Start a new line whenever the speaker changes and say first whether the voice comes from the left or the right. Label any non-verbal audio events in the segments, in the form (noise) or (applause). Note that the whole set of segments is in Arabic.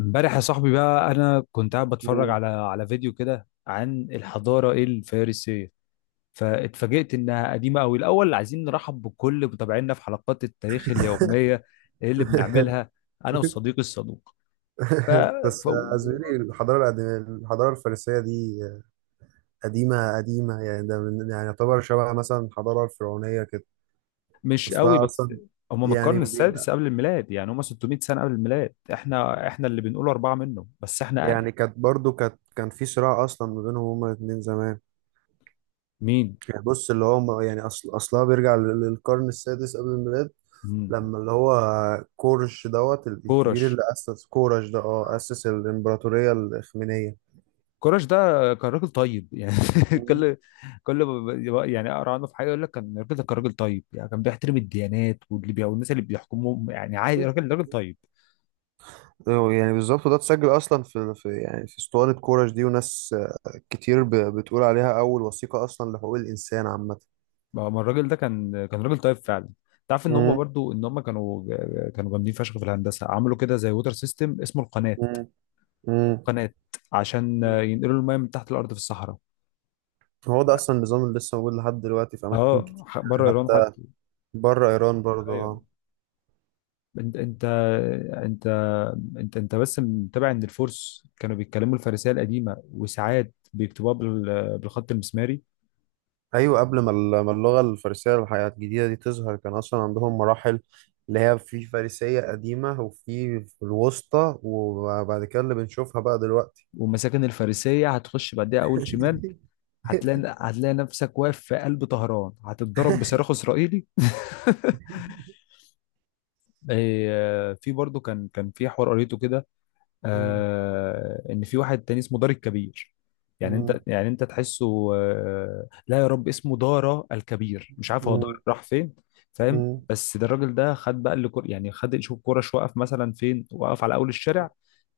left: امبارح يا صاحبي بقى، انا كنت قاعد بتفرج
right: مم.
left: على فيديو كده عن الحضاره الفارسيه، فاتفاجئت انها قديمه قوي. الاول عايزين نرحب بكل متابعينا في حلقات التاريخ
right: (laughs)
left: اليوميه اللي بنعملها انا وصديقي الصدوق. ف... ف...
right: بس زميلي الحضارة القديمة. الحضارة الفارسية دي قديمة قديمة، يعني ده من يعني يعتبر شبه مثلا الحضارة الفرعونية كده.
left: مش قوي،
right: أصلها
left: بس
right: أصلا
left: هم من
right: يعني
left: القرن السادس
right: بيبقى
left: قبل الميلاد. يعني هم 600 سنه قبل الميلاد، احنا اللي بنقول اربعه، منه بس احنا اقدم.
right: يعني كانت برضو كانت كان في صراع أصلا ما بينهم هما الاتنين زمان.
left: مين؟
right: يعني بص اللي هو يعني أصلها بيرجع للقرن السادس قبل الميلاد،
left: مم.
right: لما اللي هو كورش دوت الكبير
left: كورش،
right: اللي أسس كورش ده أسس الإمبراطورية الإخمينية.
left: كراش ده كان راجل طيب يعني. (laughs) كل كل ما ب- يعني اقرا عنه في حاجه يقول لك كان الراجل ده كان راجل طيب، يعني كان بيحترم الديانات والناس اللي بيحكمهم، يعني عادي راجل راجل
right: مم.
left: طيب.
right: يعني بالظبط ده اتسجل اصلا في يعني في اسطوانه كورش دي، وناس كتير بتقول عليها اول وثيقه اصلا لحقوق الانسان عامه.
left: ما الراجل ده كان راجل طيب فعلا. تعرف ان هم
right: مم.
left: برضو، ان هم كانوا جامدين فشخ في الهندسه، عملوا كده زي ووتر سيستم اسمه القناه.
right: مم. مم.
left: القناه عشان ينقلوا الميه من تحت الارض في الصحراء.
right: هو ده اصلا النظام اللي لسه موجود لحد دلوقتي في اماكن
left: اه،
right: كتير.
left: بره
right: يعني
left: ايران
right: حتى
left: حتى.
right: بره ايران برضه
left: ايوه،
right: آه.
left: انت انت انت انت بس متابع ان الفرس كانوا بيتكلموا الفارسيه القديمه، وساعات بيكتبوها بالخط المسماري.
right: ايوه، قبل ما ما اللغه الفارسيه الحياه الجديده دي تظهر كان اصلا عندهم مراحل، اللي هي في فارسيه قديمه وفي الوسطى، وبعد كده اللي بنشوفها بقى دلوقتي.
left: ومساكن الفارسيه هتخش بعدها اول شمال، هتلاقي نفسك واقف في قلب طهران، هتتضرب بصاروخ اسرائيلي. (laughs) إيه، في برضه كان في حوار قريته كده،
right: (laughs)
left: آه، ان في واحد تاني اسمه دار الكبير. يعني
right: مم.
left: انت، يعني انت تحسه، آه لا يا رب، اسمه دارا الكبير، مش عارف هو دار
right: مم.
left: راح فين. فاهم؟
right: مم.
left: بس ده الراجل ده خد بقى، يعني خد شوف كرة، وقف مثلا فين؟ وقف على اول الشارع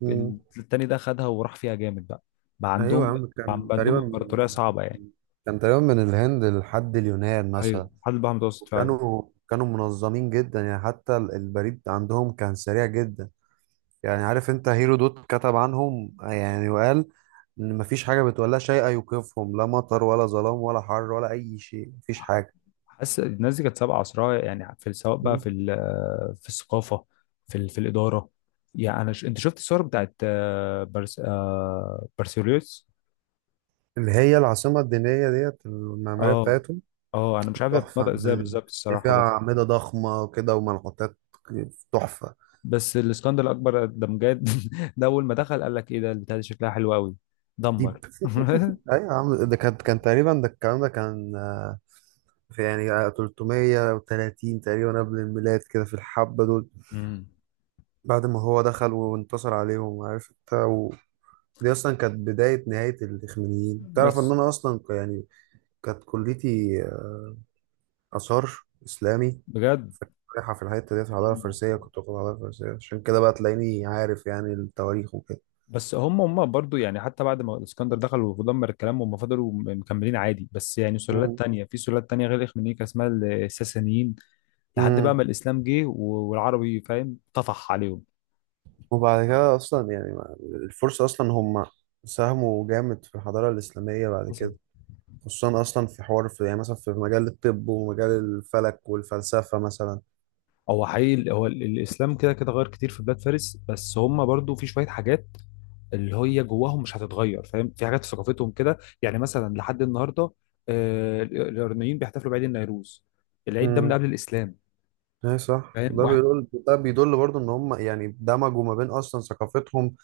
right: مم.
left: التاني، ده خدها وراح فيها جامد. بقى بقى
right: ايوه يا
left: عندهم
right: عم،
left: بقى عندهم امبراطورية صعبة يعني.
right: كان تقريبا من الهند لحد اليونان
left: ايوه،
right: مثلا.
left: حد بقى متوسط فعلا.
right: وكانوا منظمين جدا، يعني حتى البريد عندهم كان سريع جدا. يعني عارف انت هيرودوت كتب عنهم يعني وقال ان مفيش حاجه بتولى شيء يوقفهم، لا مطر ولا ظلام ولا حر ولا اي شيء، مفيش حاجه.
left: حاسس الناس دي كانت سابقة عصرها، يعني في، سواء بقى في
right: مم.
left: في الثقافة، في في الإدارة. يعني أنت شفت الصور بتاعت، آه، بارسيليوس.
right: اللي هي العاصمه الدينيه ديت المعماريه
left: اه
right: بتاعتهم.
left: اه أنا مش عارف هي
right: تحفه يا
left: بتنطق إزاي
right: معلم،
left: بالظبط
right: هي فيها
left: الصراحة، بس
right: اعمده ضخمه كده ومنحوتات. تحفه.
left: الاسكندر الأكبر ده بجد. (laughs) ده أول ما دخل قال لك إيه ده؟ البتاع دي شكلها حلو أوي،
right: دي
left: دمر. (laughs)
right: ايوه يا عم، ده كان تقريبا، ده الكلام ده كان في يعني 330 تقريبا قبل الميلاد كده في الحبة دول.
left: مم.
right: بعد ما هو دخل وانتصر عليهم عارف انت دي اصلا كانت بداية نهاية الاخمينيين. تعرف ان
left: بس
right: انا اصلا يعني كانت كليتي آثار إسلامي،
left: بجد
right: فكنت رايحة في الحتة ديت في الحضارة الفارسية، كنت واخد حضارة فارسية، عشان كده بقى تلاقيني عارف يعني التواريخ وكده.
left: بس هم برضو يعني، حتى بعد ما الاسكندر دخل ودمر الكلام، هم فضلوا مكملين عادي، بس يعني سلالات
right: مم.
left: تانية، في سلالات تانية غير الإخمينيكا اسمها الساسانيين، لحد بقى
right: مم.
left: ما الإسلام جه والعربي، فاهم، طفح عليهم.
right: وبعد كده اصلا يعني الفرس اصلا هم ساهموا جامد في الحضاره الاسلاميه بعد
left: حصل.
right: كده، خصوصا اصلا في حوار في يعني مثلا في مجال الطب ومجال الفلك والفلسفه مثلا.
left: هو حقيقي، هو الإسلام كده كده غير كتير في بلاد فارس، بس هم برضو في شوية حاجات اللي هي جواهم مش هتتغير، فاهم، في حاجات في ثقافتهم كده، يعني مثلا لحد النهاردة، آه، الإيرانيين بيحتفلوا بعيد النوروز، العيد ده من
right: امم
left: قبل الإسلام.
right: اي صح، وده
left: فاهم؟
right: بيدل ده بيدل برضه ان هم يعني دمجوا ما بين اصلا ثقافتهم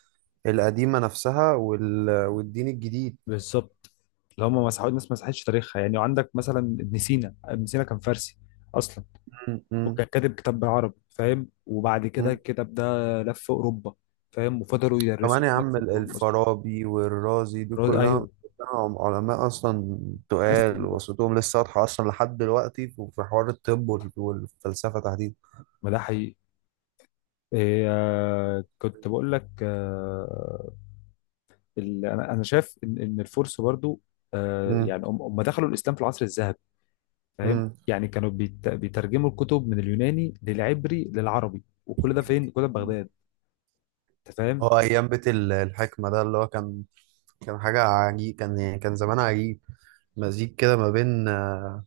right: القديمه نفسها والدين الجديد.
left: بالظبط. اللي هم مسحوا ناس ما مسحتش تاريخها، يعني وعندك مثلا ابن سينا. كان فارسي اصلا،
right: امم
left: وكان كاتب كتاب بالعربي، فاهم، وبعد كده الكتاب ده لف اوروبا، فاهم، وفضلوا
right: كمان
left: يدرسوه
right: يا
left: هناك
right: عم،
left: في قرون اصلا.
right: الفارابي والرازي دي
left: الراجل،
right: كلها
left: ايوه.
right: كلها علماء أصلا
left: ناس
right: تقال،
left: تقيله،
right: وصوتهم لسه واضحة أصلا لحد دلوقتي في حوار الطب والفلسفة تحديدا.
left: ما ده حقيقي. إيه، آه، كنت بقول لك آه، انا شايف ان الفرس برضو، آه،
right: مم.
left: يعني هم دخلوا الاسلام في العصر الذهبي، فاهم،
right: مم.
left: يعني كانوا بيترجموا الكتب من اليوناني للعبري للعربي، وكل ده فين؟ كل ده في بغداد. انت فاهم؟
right: هو أيام بيت الحكمة ده اللي هو كان حاجة عجيب، كان يعني كان زمان عجيب، مزيج كده ما بين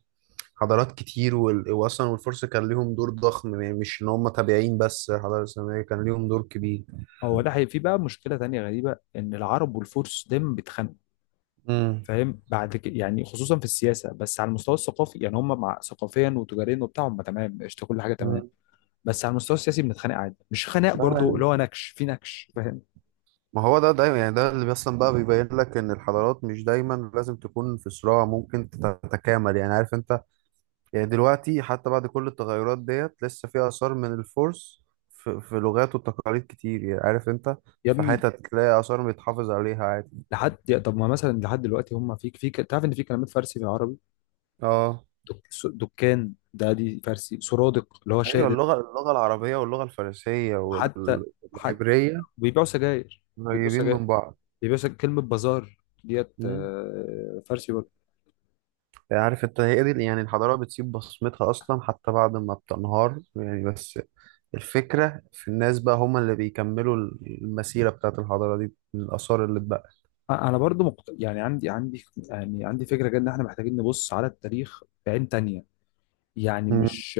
right: حضارات كتير وأصلا والفرس كان ليهم دور ضخم، يعني مش إن هم تابعين بس، الحضارة الإسلامية كان ليهم دور كبير.
left: هو ده في بقى مشكله تانية غريبه، ان العرب والفرس دايما بيتخانقوا،
right: مم.
left: فاهم، بعد كده، يعني خصوصا في السياسه، بس على المستوى الثقافي يعني هم مع، ثقافيا وتجاريا وبتاع هم تمام، قشطه، كل حاجه تمام.
right: مم.
left: بس على المستوى السياسي بنتخانق عادي، مش خناق برضو، اللي
right: لا،
left: هو نكش في نكش. فاهم؟
right: ما هو ده دايما يعني ده اللي اصلا بقى بيبين لك ان الحضارات مش دايما لازم تكون في صراع، ممكن تتكامل، يعني عارف انت. يعني دلوقتي حتى بعد كل التغيرات ديت لسه في اثار من الفرس، في لغات وتقاليد كتير، يعني عارف انت.
left: يا
right: في
left: ابني،
right: حتت تلاقي اثار بيتحافظ عليها عادي.
left: لحد طب، ما مثلا لحد دلوقتي هم في، في تعرف ان في كلمات فارسي في العربي؟
right: اه
left: دكان ده دي فارسي، سرادق اللي هو
right: ايوه،
left: شادر.
right: اللغه العربيه واللغه الفارسيه
left: وحتى حتى
right: والعبريه
left: بيبيعوا سجاير بيبيعوا
right: قريبين
left: سجاير
right: من بعض.
left: بيبيعوا سجاير كلمه بازار ديت،
right: مم.
left: آه، فارسي برضو.
right: عارف انت هي دي يعني الحضارة بتسيب بصمتها أصلا حتى بعد ما بتنهار، يعني بس الفكرة في الناس بقى، هم اللي بيكملوا المسيرة بتاعت الحضارة دي من الآثار اللي اتبقت.
left: انا برضو يعني عندي فكره كده، ان احنا محتاجين نبص على التاريخ بعين تانية. يعني
right: مم.
left: مش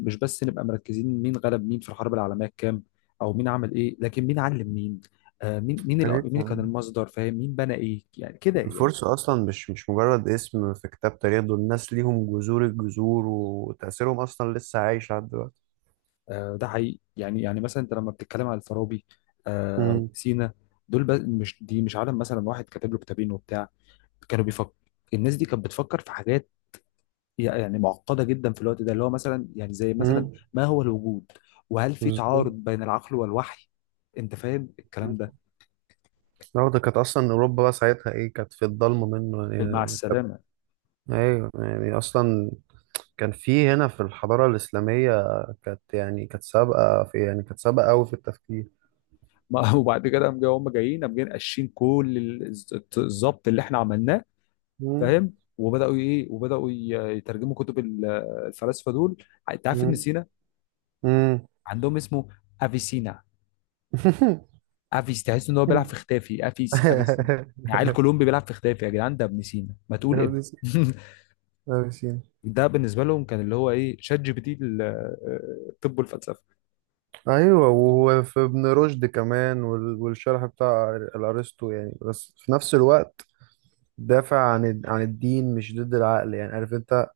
left: مش بس نبقى مركزين مين غلب مين في الحرب العالميه الكام، او مين عمل ايه، لكن مين علم مين، آه،
right: يا ريت يا
left: مين كان
right: عم،
left: المصدر، فاهم، مين بنى ايه، يعني كده يعني.
right: الفرصة أصلا مش مجرد اسم في كتاب تاريخ، دول الناس ليهم جذور الجذور وتأثيرهم أصلا لسه عايش لحد دلوقتي.
left: آه، ده حقيقي. يعني مثلا انت لما بتتكلم على الفارابي، آه، وابن
right: مم.
left: سينا، دول بس، مش دي مش عالم مثلا واحد كاتب له كتابين وبتاع، كانوا بيفكر الناس دي كانت بتفكر في حاجات يعني معقده جدا في الوقت ده، اللي هو مثلا، يعني زي مثلا،
right: مم.
left: ما هو الوجود؟ وهل في
right: بالظبط.
left: تعارض بين العقل والوحي؟ انت فاهم الكلام ده؟
right: لا، ده كانت أصلا أوروبا بقى ساعتها إيه، كانت في الضلمة منه،
left: مع
right: يعني
left: السلامه.
right: أيوه يعني أصلا كان في هنا في الحضارة الإسلامية، كانت يعني كانت سابقة في يعني كانت سابقة أوي في التفكير.
left: ما (laughs) وبعد كده هم جايين قاشين كل الظبط اللي احنا عملناه،
right: مم.
left: فاهم، وبداوا ايه، وبداوا يترجموا كتب الفلاسفه دول. انت عارف ابن
right: مم.
left: سينا
right: مم.
left: عندهم اسمه افيسينا.
right: (laughs)
left: افيس، تحس ان هو بيلعب في اختافي، افيسي، يعني عيل كولومبي بيلعب في اختافي. يا جدعان ده ابن سينا، ما تقول ابن.
right: ابن سينا.
left: (laughs)
right: ابن سينا.
left: ده بالنسبه لهم كان اللي هو ايه، شات جي بي تي آه، الطب والفلسفه.
right: أيوة، وهو في ابن رشد كمان والشرح بتاع الأرسطو يعني، بس في نفس الوقت دافع عن عن الدين مش ضد العقل يعني عارف أنت.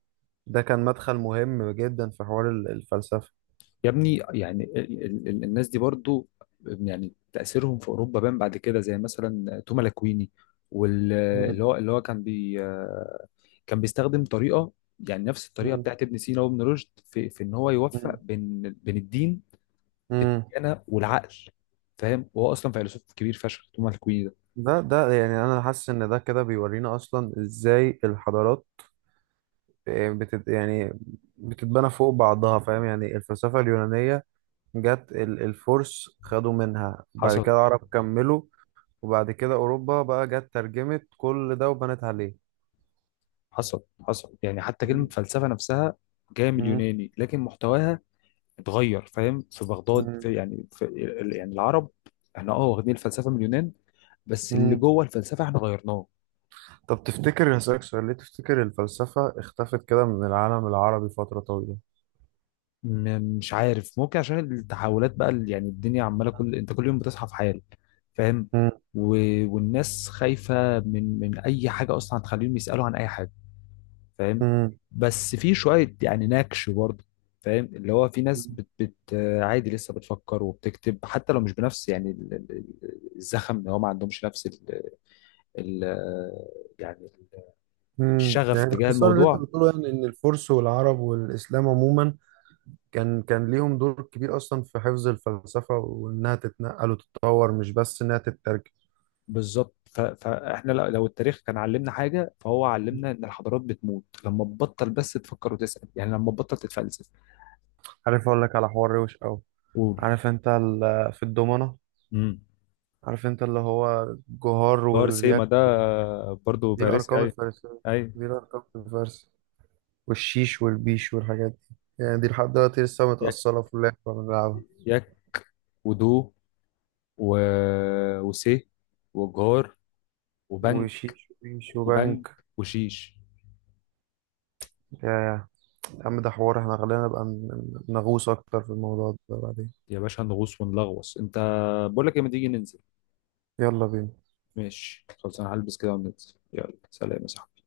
right: ده كان مدخل مهم جدا في حوار الفلسفة.
left: يا ابني، يعني الناس دي برضو، يعني تاثيرهم في اوروبا بان بعد كده، زي مثلا توما لاكويني، واللي
right: مم.
left: هو اللي هو كان بي آه، كان بيستخدم طريقه، يعني نفس الطريقه
right: مم.
left: بتاعت ابن سينا وابن رشد، في ان هو يوفق بين الدين، بين
right: مم.
left: الديانه والعقل، فاهم، وهو اصلا فيلسوف كبير فشخ توما لاكويني ده.
right: ده يعني انا حاسس ان ده كده بيورينا اصلا ازاي الحضارات يعني بتتبنى فوق بعضها فاهم. يعني الفلسفه اليونانيه جت، الفرس خدوا منها، بعد كده
left: حصل.
right: العرب كملوا، وبعد كده اوروبا بقى جت ترجمت كل ده وبنت عليه.
left: حصل يعني، حتى كلمه
right: مم.
left: فلسفه نفسها جايه من
right: مم.
left: اليوناني، لكن محتواها اتغير، فاهم، في بغداد، في
right: مم.
left: يعني في يعني، العرب، احنا اه واخدين الفلسفه من اليونان، بس اللي
right: مم.
left: جوه الفلسفه احنا غيرناه.
right: طب تفتكر، هسألك سؤال، ليه تفتكر الفلسفه اختفت كده من العالم العربي فتره طويله؟
left: مش عارف، ممكن عشان التحولات بقى، اللي يعني الدنيا عماله كل، انت كل يوم بتصحى في حال، فاهم،
right: مم.
left: و...، والناس خايفه من اي حاجه اصلا هتخليهم يسالوا عن اي حاجه، فاهم، بس في شويه يعني نكش برضه، فاهم، اللي هو في ناس
right: مم.
left: بت, بت آه، عادي لسه بتفكر وبتكتب، حتى لو مش بنفس، يعني الزخم، اللي هو ما عندهمش نفس ال- يعني الشغف
right: يعني
left: تجاه
right: باختصار اللي انت
left: الموضوع.
right: بتقوله يعني ان الفرس والعرب والاسلام عموما كان ليهم دور كبير اصلا في حفظ الفلسفه وانها تتنقل وتتطور، مش بس انها تترجم.
left: بالظبط. فاحنا لو التاريخ كان علمنا حاجه، فهو علمنا ان الحضارات بتموت لما تبطل بس تفكر وتسال، يعني لما تبطل تتفلسف.
right: عارف اقول لك على حوار روش قوي.
left: قول.
right: عارف انت في الضمنة،
left: امم.
right: عارف انت اللي هو الجهار
left: دار سيما
right: والرياك،
left: ده برضو
right: دي
left: فارسي؟
right: الارقام
left: اي.
right: الفارسيه
left: اي.
right: دي الارقام الفارسيه والشيش والبيش والحاجات دي يعني، دي لحد دلوقتي لسه
left: يك.
right: متاصله في اللعبه بنلعبها.
left: يك ودو، و...، وسي، وجار، وبنج.
right: وشيش وبيش
left: وبنج
right: وبنك.
left: وشيش.
right: يا عم ده حوار احنا خلينا نبقى نغوص اكتر في الموضوع ده بعدين.
left: يا باشا نغوص ونلغوص. انت، بقول لك ايه، ما تيجي ننزل؟
right: يلا بينا
left: ماشي، خلاص انا هلبس كده وننزل، يلا سلام يا صاحبي.